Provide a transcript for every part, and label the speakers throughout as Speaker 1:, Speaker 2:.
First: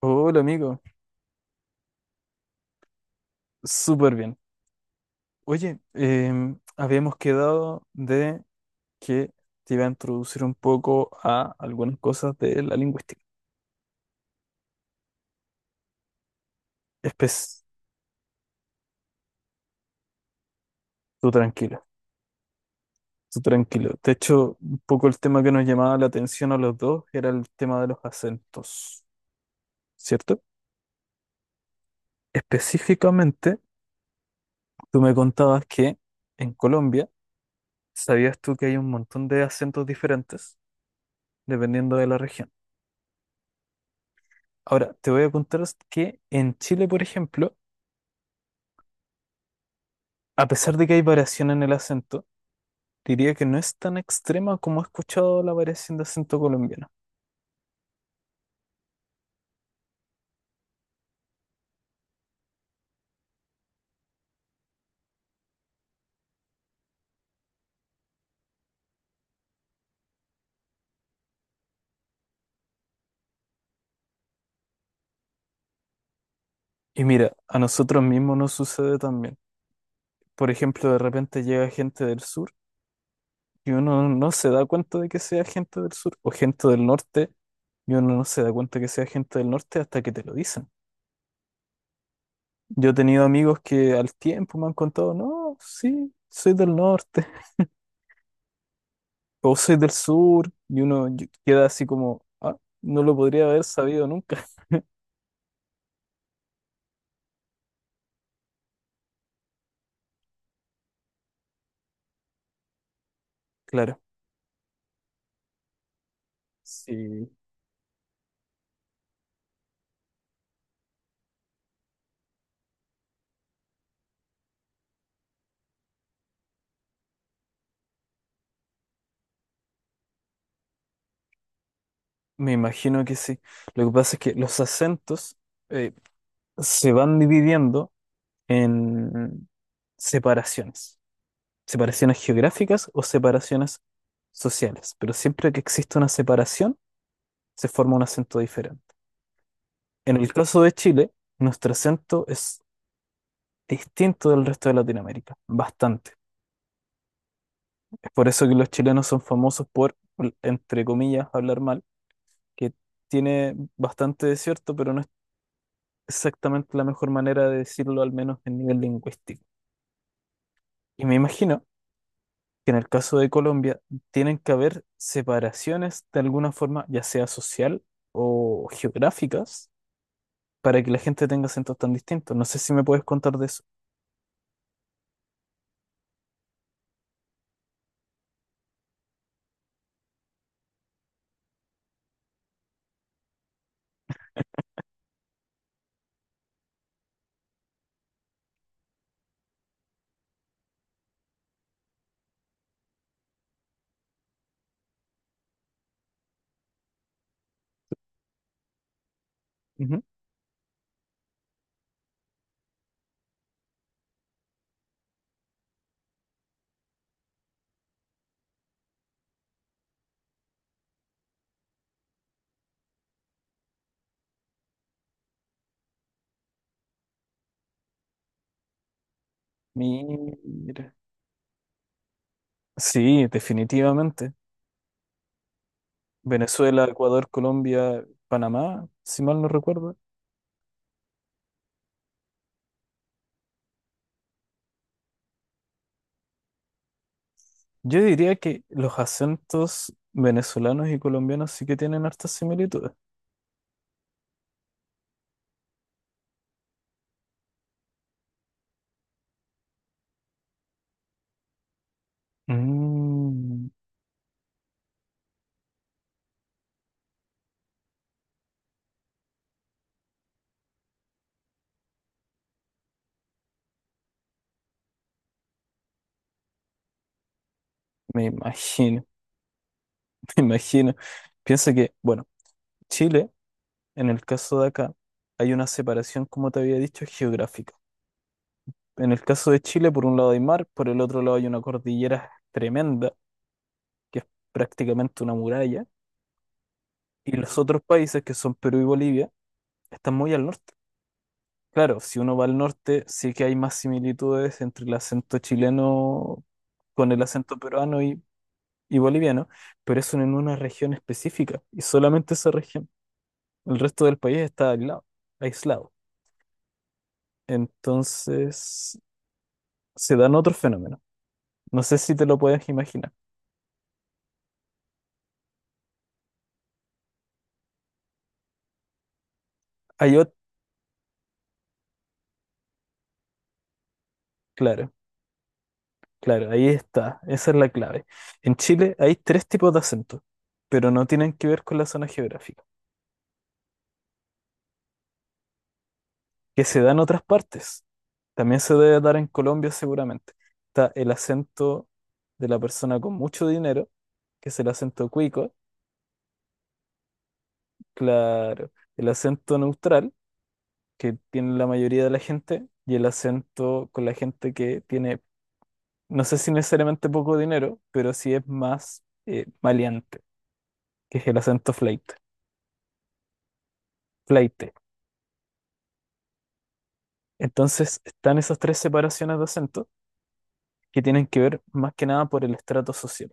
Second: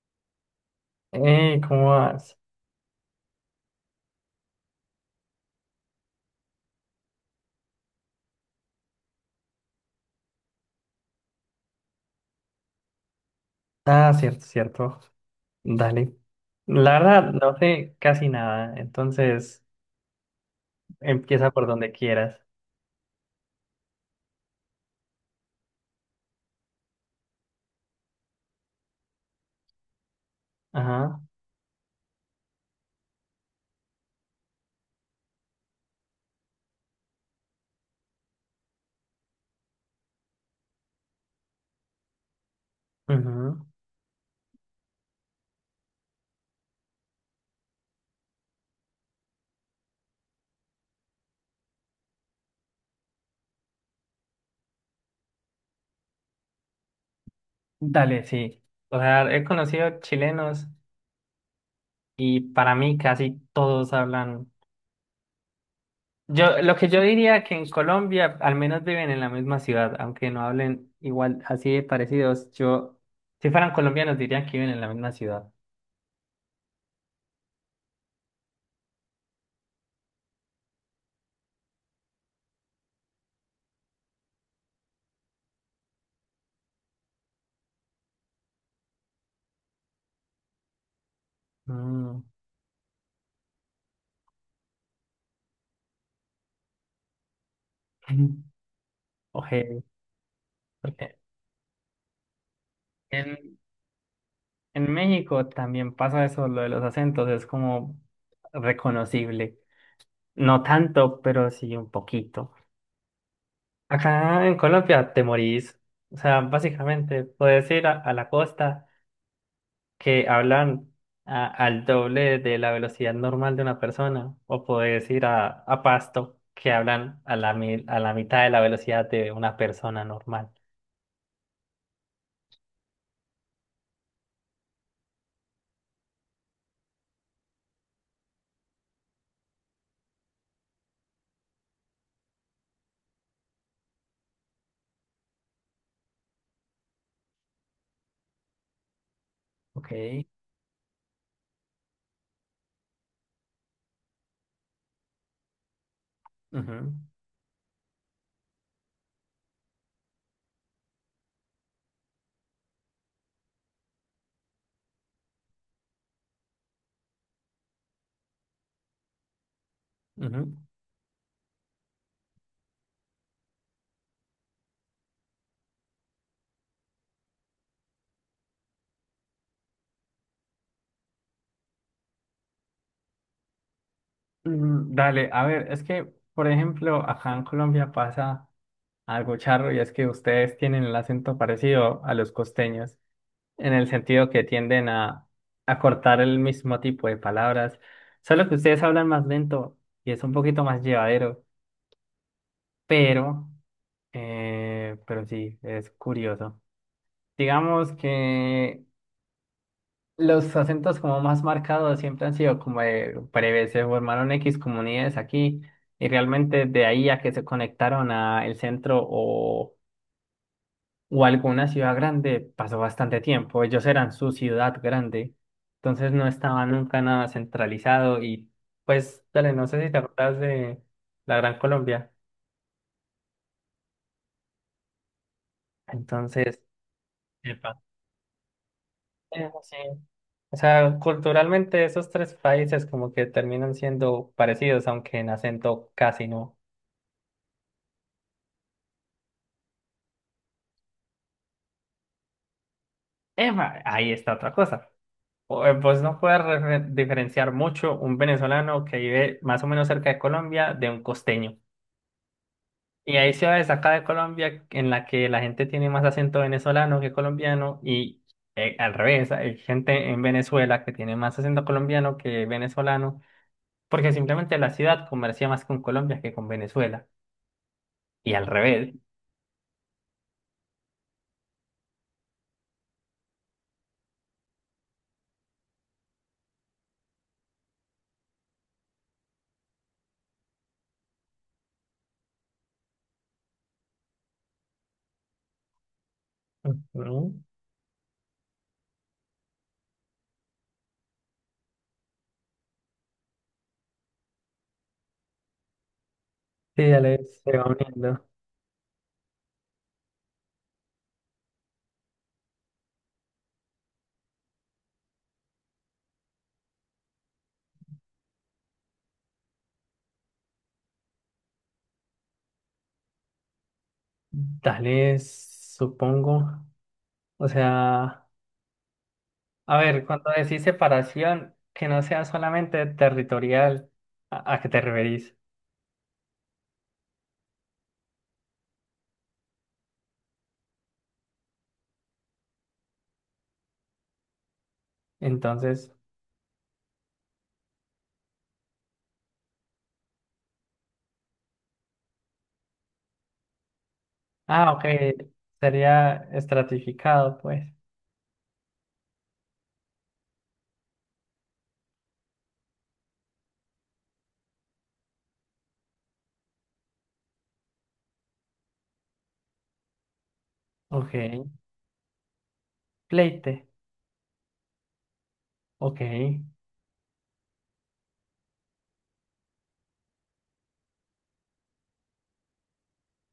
Speaker 1: Hola amigo,
Speaker 2: ¿Cómo vas?
Speaker 1: súper bien. Oye, habíamos quedado de que te iba a introducir un poco a algunas cosas de la lingüística.
Speaker 2: Ah, cierto, cierto. Dale. La verdad,
Speaker 1: Estés
Speaker 2: no sé casi nada, entonces
Speaker 1: tú
Speaker 2: empieza por
Speaker 1: tranquilo,
Speaker 2: donde quieras.
Speaker 1: tú tranquilo. De hecho, un poco el tema que nos llamaba la atención a los dos era el tema de los acentos, ¿cierto?
Speaker 2: Ajá.
Speaker 1: Específicamente, tú me contabas que en Colombia, ¿sabías tú que hay un montón de acentos diferentes dependiendo de la región?
Speaker 2: Ujú.
Speaker 1: Ahora, te voy a contar que en Chile, por ejemplo, a pesar de que hay variación en el acento, diría que no es tan extrema como he escuchado la variación de acento colombiano.
Speaker 2: Dale, sí. O sea, he conocido chilenos y para mí casi todos hablan. Lo que yo diría que en Colombia al menos viven en la misma ciudad, aunque no hablen igual, así de parecidos. Yo, si fueran colombianos, dirían que viven en la misma ciudad.
Speaker 1: Y mira, a nosotros mismos nos sucede también. Por ejemplo, de repente llega gente del sur y uno no se da cuenta de que sea gente del sur o gente del norte y uno no se da cuenta que sea gente del norte hasta que te lo dicen.
Speaker 2: Mm.
Speaker 1: Yo he tenido amigos que al tiempo me han contado, no, sí, soy del norte o soy
Speaker 2: Ok,
Speaker 1: del sur y
Speaker 2: porque
Speaker 1: queda así como, ah, no lo podría
Speaker 2: en,
Speaker 1: haber sabido nunca.
Speaker 2: En México también pasa eso, lo de los acentos, es como reconocible. No tanto, pero sí un poquito.
Speaker 1: Claro.
Speaker 2: Acá en Colombia te morís. O sea, básicamente
Speaker 1: Sí,
Speaker 2: puedes ir a la costa que hablan al doble de la velocidad normal de una persona, o puedes ir a Pasto que hablan a la mitad de la velocidad de una persona normal.
Speaker 1: me imagino que sí. Lo que pasa es que los acentos eh, se van dividiendo en separaciones, separaciones geográficas o separaciones sociales, pero siempre que existe una separación, se forma un acento diferente. En
Speaker 2: Ok.
Speaker 1: el caso de Chile, nuestro acento es distinto del resto de Latinoamérica, bastante.
Speaker 2: Ujú,
Speaker 1: Es por eso que los chilenos son famosos por, entre comillas, hablar mal, que tiene bastante de cierto, pero no exactamente la mejor manera de decirlo, al menos en nivel lingüístico.
Speaker 2: ujú.
Speaker 1: Y me imagino que en el caso de Colombia tienen que haber separaciones de alguna forma, ya sea social o geográficas, para que la gente tenga acentos tan distintos. No sé si me puedes contar de eso.
Speaker 2: Dale, a ver, es que, por ejemplo, acá en Colombia pasa algo charro y es que ustedes tienen el acento parecido a los costeños, en el sentido que tienden a cortar el mismo tipo de palabras, solo que ustedes hablan más lento y es un poquito más llevadero, pero, pero sí, es curioso. Digamos que
Speaker 1: Ujú.
Speaker 2: los acentos como más marcados siempre han sido como de breve, se formaron X comunidades aquí y realmente de ahí a que se conectaron a el centro o alguna ciudad grande pasó bastante tiempo. Ellos eran su ciudad grande, entonces no estaba nunca nada centralizado y pues dale, no sé si te acuerdas de
Speaker 1: Mira.
Speaker 2: la Gran Colombia.
Speaker 1: Sí, definitivamente.
Speaker 2: Entonces,
Speaker 1: Venezuela, Ecuador,
Speaker 2: epa,
Speaker 1: Colombia, Panamá, si mal no
Speaker 2: eso sí.
Speaker 1: recuerdo.
Speaker 2: O sea, culturalmente esos tres países como que terminan siendo parecidos, aunque en acento casi no.
Speaker 1: Yo diría que los acentos venezolanos y colombianos sí que tienen hartas similitudes.
Speaker 2: Eva, ahí está otra cosa. Vos no puedes diferenciar mucho un venezolano que vive más o menos cerca de Colombia de un costeño. Y hay ciudades
Speaker 1: Mm.
Speaker 2: acá de Colombia en la que la gente tiene más acento venezolano que colombiano y al revés, hay gente en Venezuela que tiene más acento colombiano que venezolano porque simplemente la ciudad comercia más con Colombia que con Venezuela.
Speaker 1: Me
Speaker 2: Y al revés.
Speaker 1: imagino, me imagino. Piensa que, bueno, Chile, en el caso de acá, hay una separación, como te había dicho, geográfica. En el caso de Chile, por un lado hay mar, por el otro lado hay una cordillera tremenda, que es prácticamente una muralla, y
Speaker 2: Ujú.
Speaker 1: los otros países, que son Perú y Bolivia, están muy al norte. Claro, si uno va al norte, sí que hay más similitudes entre el acento chileno
Speaker 2: Sí,
Speaker 1: con
Speaker 2: dale,
Speaker 1: el
Speaker 2: se
Speaker 1: acento
Speaker 2: va
Speaker 1: peruano
Speaker 2: uniendo.
Speaker 1: y boliviano, pero eso en una región específica, y solamente esa región. El resto del país está aislado, aislado. Entonces se dan otros fenómenos. No sé si te lo puedes imaginar.
Speaker 2: Dale, supongo. O sea. A ver,
Speaker 1: Hay
Speaker 2: cuando
Speaker 1: otro,
Speaker 2: decís separación, que no sea solamente territorial, ¿a qué te
Speaker 1: claro,
Speaker 2: referís?
Speaker 1: claro, ahí está. Esa es la clave. En Chile hay tres tipos de acentos, pero no tienen que ver con la zona geográfica,
Speaker 2: Entonces,
Speaker 1: que se da en otras partes. También se debe dar en Colombia seguramente. Está el acento de la persona con mucho dinero, que es el
Speaker 2: ah, ok,
Speaker 1: acento cuico,
Speaker 2: sería estratificado, pues.
Speaker 1: claro, el acento neutral que tiene la mayoría de la gente y el acento con la gente que tiene, no sé si necesariamente poco dinero, pero sí es más maleante,
Speaker 2: Ok,
Speaker 1: que es el acento flaite,
Speaker 2: pleite,
Speaker 1: flaite.
Speaker 2: ok.
Speaker 1: Entonces están esas tres separaciones de acento que tienen que ver más que nada por el estrato social.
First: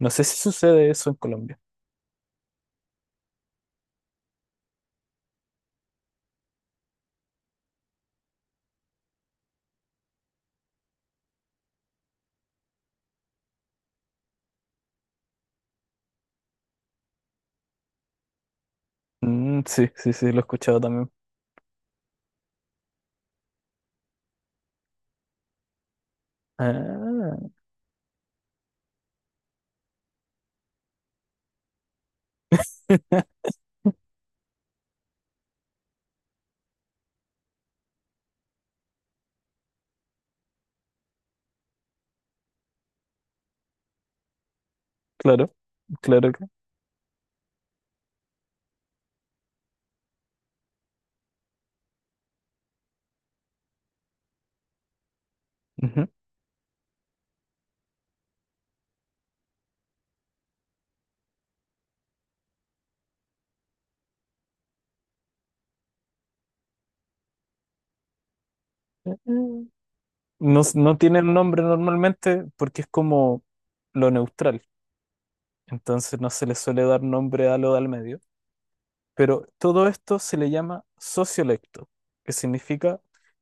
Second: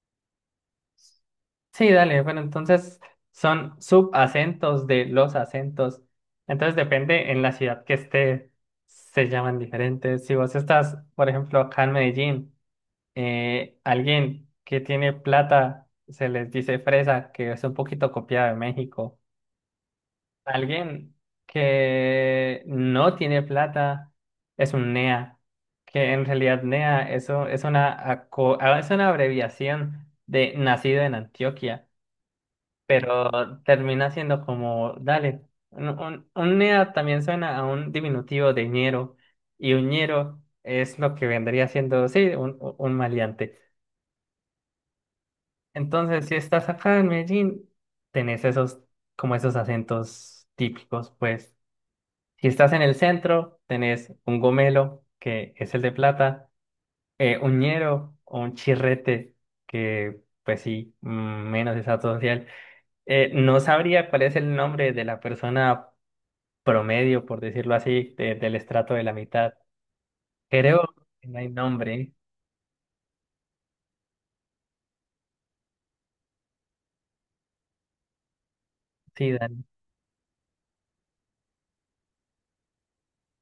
Speaker 1: No sé si sucede eso en Colombia.
Speaker 2: Sí, dale, bueno, entonces son subacentos de los acentos. Entonces depende en la ciudad que esté, se llaman diferentes. Si vos estás, por ejemplo, acá en Medellín, alguien que tiene plata se les dice fresa, que es un poquito copiada de México.
Speaker 1: Mm, sí, sí, sí, lo he escuchado también.
Speaker 2: Alguien que no tiene plata es un NEA, que en realidad NEA
Speaker 1: Ah,
Speaker 2: eso es una, aco- ah, es una abreviación de nacido en Antioquia, pero termina siendo como, dale, un NEA también suena a un diminutivo de ñero, y un ñero es lo que vendría siendo, sí, un maleante.
Speaker 1: claro,
Speaker 2: Entonces,
Speaker 1: claro
Speaker 2: si
Speaker 1: que.
Speaker 2: estás acá en Medellín, tenés esos, como esos acentos típicos, pues. Si estás en el centro, tenés un gomelo, que es el de plata, un ñero o un chirrete, que pues sí, mm, menos estatus social. No sabría cuál es el nombre de la persona promedio, por decirlo así, de- del estrato de la mitad.
Speaker 1: Ujú.
Speaker 2: Creo
Speaker 1: No tiene
Speaker 2: que
Speaker 1: un
Speaker 2: no hay
Speaker 1: nombre
Speaker 2: nombre.
Speaker 1: normalmente porque es como lo neutral. Entonces no se le suele dar nombre a lo de al medio.
Speaker 2: Sí,
Speaker 1: Pero
Speaker 2: Dani.
Speaker 1: todo esto se le llama sociolecto, que significa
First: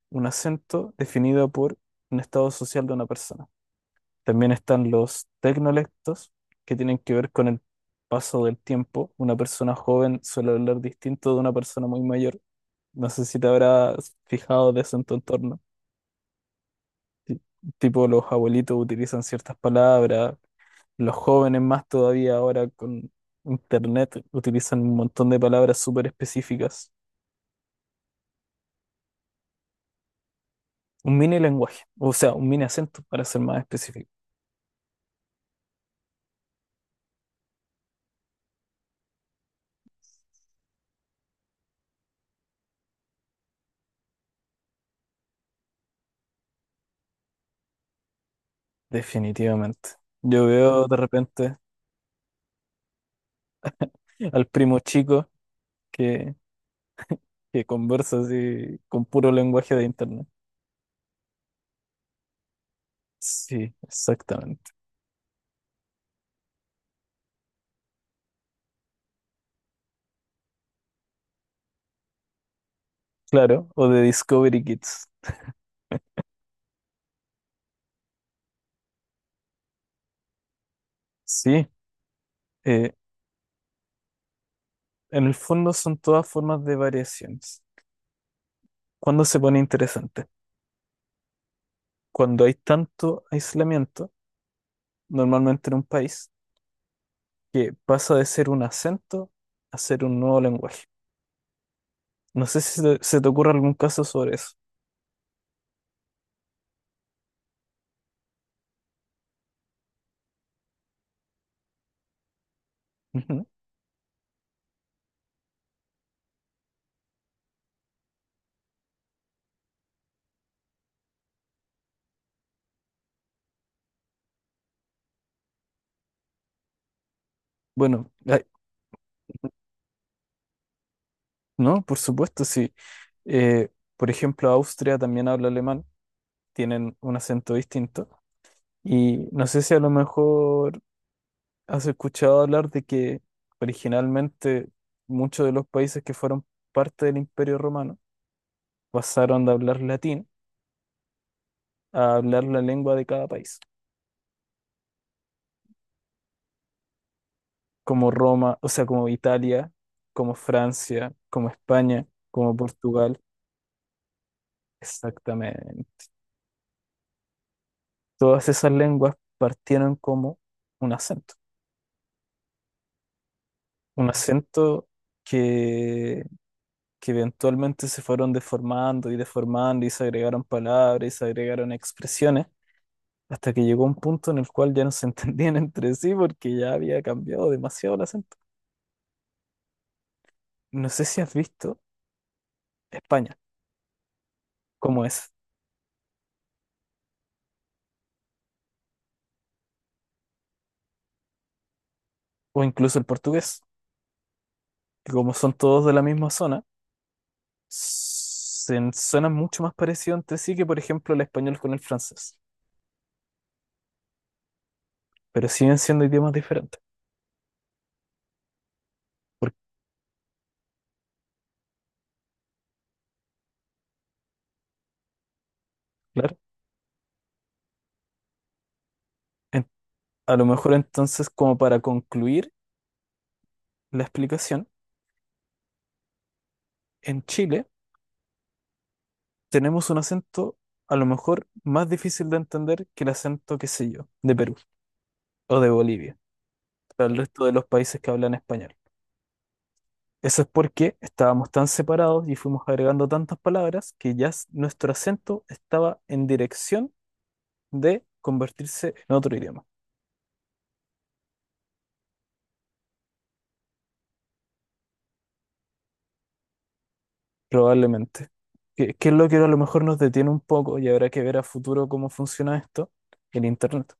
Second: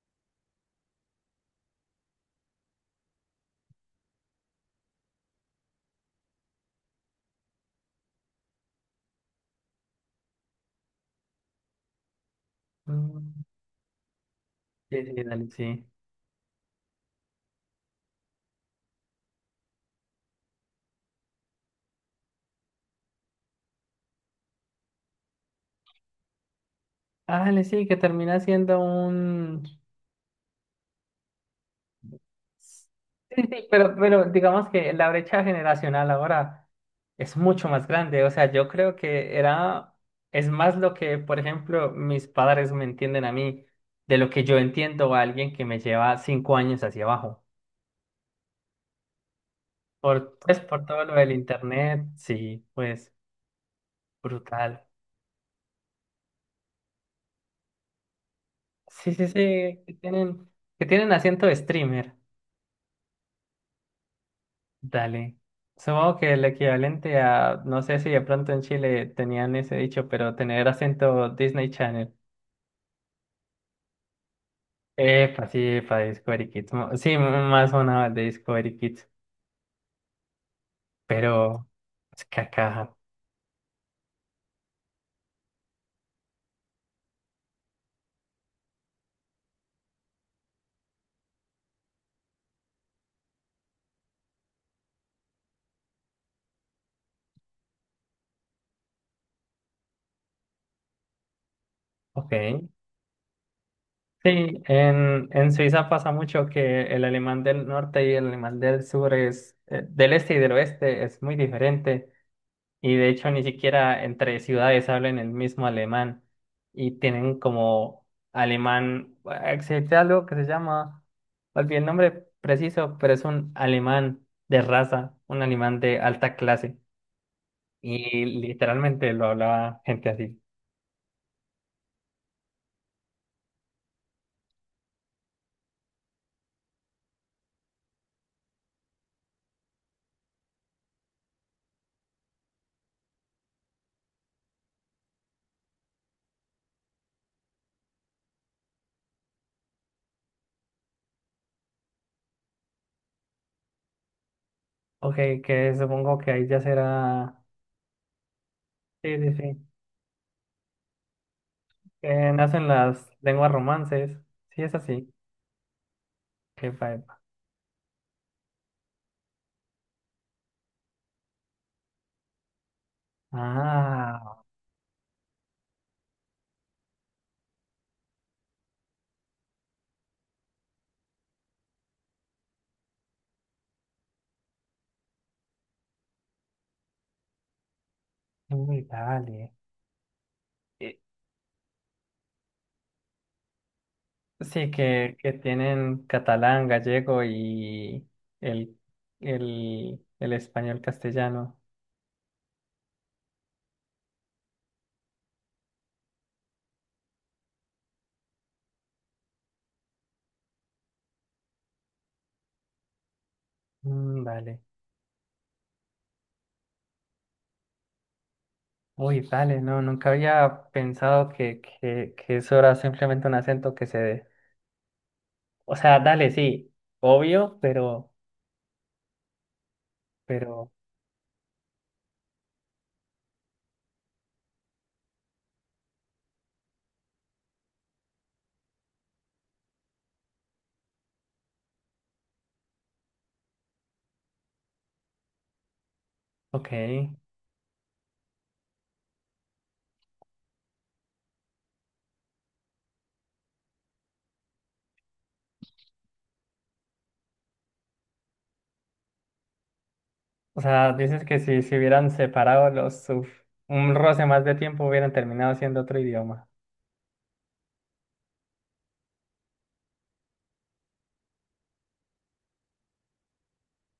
Speaker 1: un acento definido por un estado social de una persona. También están los tecnolectos, que tienen que ver con el paso del tiempo. Una persona joven suele hablar distinto de una persona muy mayor. No sé si
Speaker 2: Mm,
Speaker 1: te habrás fijado de eso en
Speaker 2: sí,
Speaker 1: tu
Speaker 2: sí, Dani,
Speaker 1: entorno.
Speaker 2: sí.
Speaker 1: Ti- Tipo, los abuelitos utilizan ciertas palabras. Los jóvenes más todavía ahora con internet utilizan un montón de palabras súper específicas.
Speaker 2: Ah, le sí, que termina siendo un.
Speaker 1: Un mini lenguaje, o sea, un mini acento para ser
Speaker 2: Sí,
Speaker 1: más
Speaker 2: sí,
Speaker 1: específico.
Speaker 2: pero digamos que la brecha generacional ahora es mucho más grande. O sea, yo creo que era, es más lo que, por ejemplo, mis padres me entienden a mí de lo que yo entiendo a alguien que me lleva 5 años hacia abajo.
Speaker 1: Definitivamente.
Speaker 2: Por,
Speaker 1: Yo
Speaker 2: pues, por
Speaker 1: veo de
Speaker 2: todo lo del
Speaker 1: repente
Speaker 2: internet, sí, pues,
Speaker 1: al
Speaker 2: brutal.
Speaker 1: primo chico que, que conversa así con
Speaker 2: Sí, sí, sí,
Speaker 1: puro lenguaje de
Speaker 2: que
Speaker 1: internet.
Speaker 2: tienen, que tienen acento de streamer.
Speaker 1: Sí, exactamente.
Speaker 2: Dale. Supongo que el equivalente a, no sé si de pronto en Chile tenían ese dicho, pero tener acento Disney Channel.
Speaker 1: Claro, o de Discovery Kids.
Speaker 2: Epa, sí, para Discovery Kids. Sí, más una el de Discovery Kids, pero
Speaker 1: Sí,
Speaker 2: es cacaja.
Speaker 1: eh, en el fondo son todas formas de variaciones. ¿Cuándo se pone interesante? Cuando hay tanto aislamiento, normalmente en un país, que pasa de ser un acento a ser un nuevo lenguaje.
Speaker 2: Ok.
Speaker 1: No sé si se te ocurre algún caso sobre eso.
Speaker 2: Sí, en Suiza pasa mucho que el alemán del norte y el alemán del sur es, del este y del oeste es muy diferente. Y de hecho ni
Speaker 1: Ujú.
Speaker 2: siquiera entre ciudades hablan el mismo alemán y tienen como alemán, existe algo que se llama, olvidé el nombre preciso, pero es un alemán de raza, un alemán de alta clase
Speaker 1: Bueno,
Speaker 2: y
Speaker 1: ay,
Speaker 2: literalmente lo hablaba gente así.
Speaker 1: no, por supuesto, sí. Eh, por ejemplo, Austria también habla alemán, tienen un acento distinto. Y no sé si a lo mejor has escuchado hablar de que originalmente muchos de los países que fueron parte del Imperio Romano pasaron de hablar latín a hablar la lengua de cada país.
Speaker 2: Ok, que supongo que ahí ya será,
Speaker 1: Como Roma, o sea, como
Speaker 2: sí, sí, sí,
Speaker 1: Italia, como Francia, como España,
Speaker 2: que
Speaker 1: como
Speaker 2: nacen las
Speaker 1: Portugal.
Speaker 2: lenguas romances, sí es así,
Speaker 1: Exactamente.
Speaker 2: qué que
Speaker 1: Todas esas lenguas partieron como un acento, un
Speaker 2: Ah,
Speaker 1: acento que, que eventualmente se fueron deformando y deformando y se agregaron palabras y se agregaron expresiones, hasta que llegó un punto en el cual ya no se entendían entre sí porque ya había cambiado demasiado el acento.
Speaker 2: uy, dale.
Speaker 1: No sé si has visto España,
Speaker 2: Sí,
Speaker 1: como
Speaker 2: que
Speaker 1: es,
Speaker 2: tienen catalán, gallego y el, el español castellano.
Speaker 1: o incluso el portugués. Que como son todos de la misma zona, se suenan mucho más parecidos entre sí que, por ejemplo, el español con el francés,
Speaker 2: Mm, dale.
Speaker 1: pero siguen siendo idiomas diferentes.
Speaker 2: Uy,
Speaker 1: Porque,
Speaker 2: dale, no, nunca había pensado que, que eso era simplemente un acento que se dé. O sea, dale,
Speaker 1: claro,
Speaker 2: sí, obvio, pero,
Speaker 1: en- a lo
Speaker 2: pero,
Speaker 1: mejor entonces, como para concluir la explicación, en Chile tenemos un acento a lo mejor más difícil de entender que el acento, qué sé yo, de Perú o de Bolivia,
Speaker 2: ok.
Speaker 1: para el resto de los países que hablan español. Eso es porque estábamos tan separados y fuimos agregando tantas palabras que nuestro acento estaba en dirección de convertirse en otro idioma,
Speaker 2: O sea, dices que si se hubieran separado los, uf, un roce más de tiempo hubieran terminado siendo otro idioma.
Speaker 1: probablemente. ¿ qué es lo que a lo mejor nos detiene un poco y habrá que ver a futuro cómo funciona esto? El Internet.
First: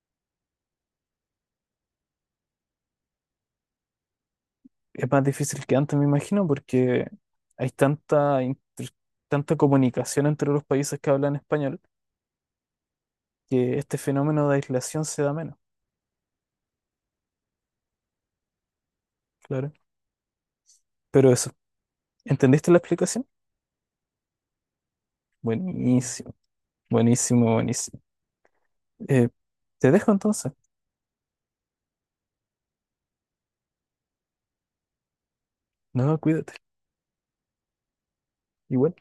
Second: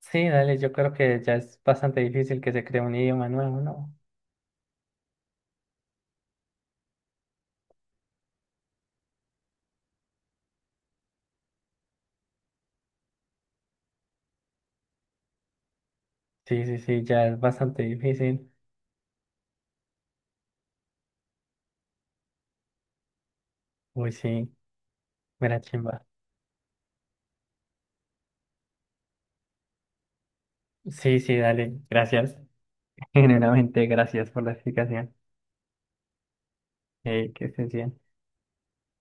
Speaker 2: Sí, dale, yo creo que ya es bastante difícil que se cree un idioma nuevo, ¿no?
Speaker 1: Es más difícil que antes, me imagino, porque hay tanta comunicación entre los países que hablan español que este fenómeno de aislación se da menos,
Speaker 2: Sí, sí, sí, ya es bastante difícil.
Speaker 1: claro. Pero eso, ¿entendiste la explicación?
Speaker 2: Uy, sí, mira, chimba.
Speaker 1: Buenísimo, buenísimo, buenísimo. Eh, te dejo entonces.
Speaker 2: Sí, sí, dale, gracias. Generalmente, gracias por la explicación.
Speaker 1: No, cuídate.
Speaker 2: Que estés bien.
Speaker 1: Igual.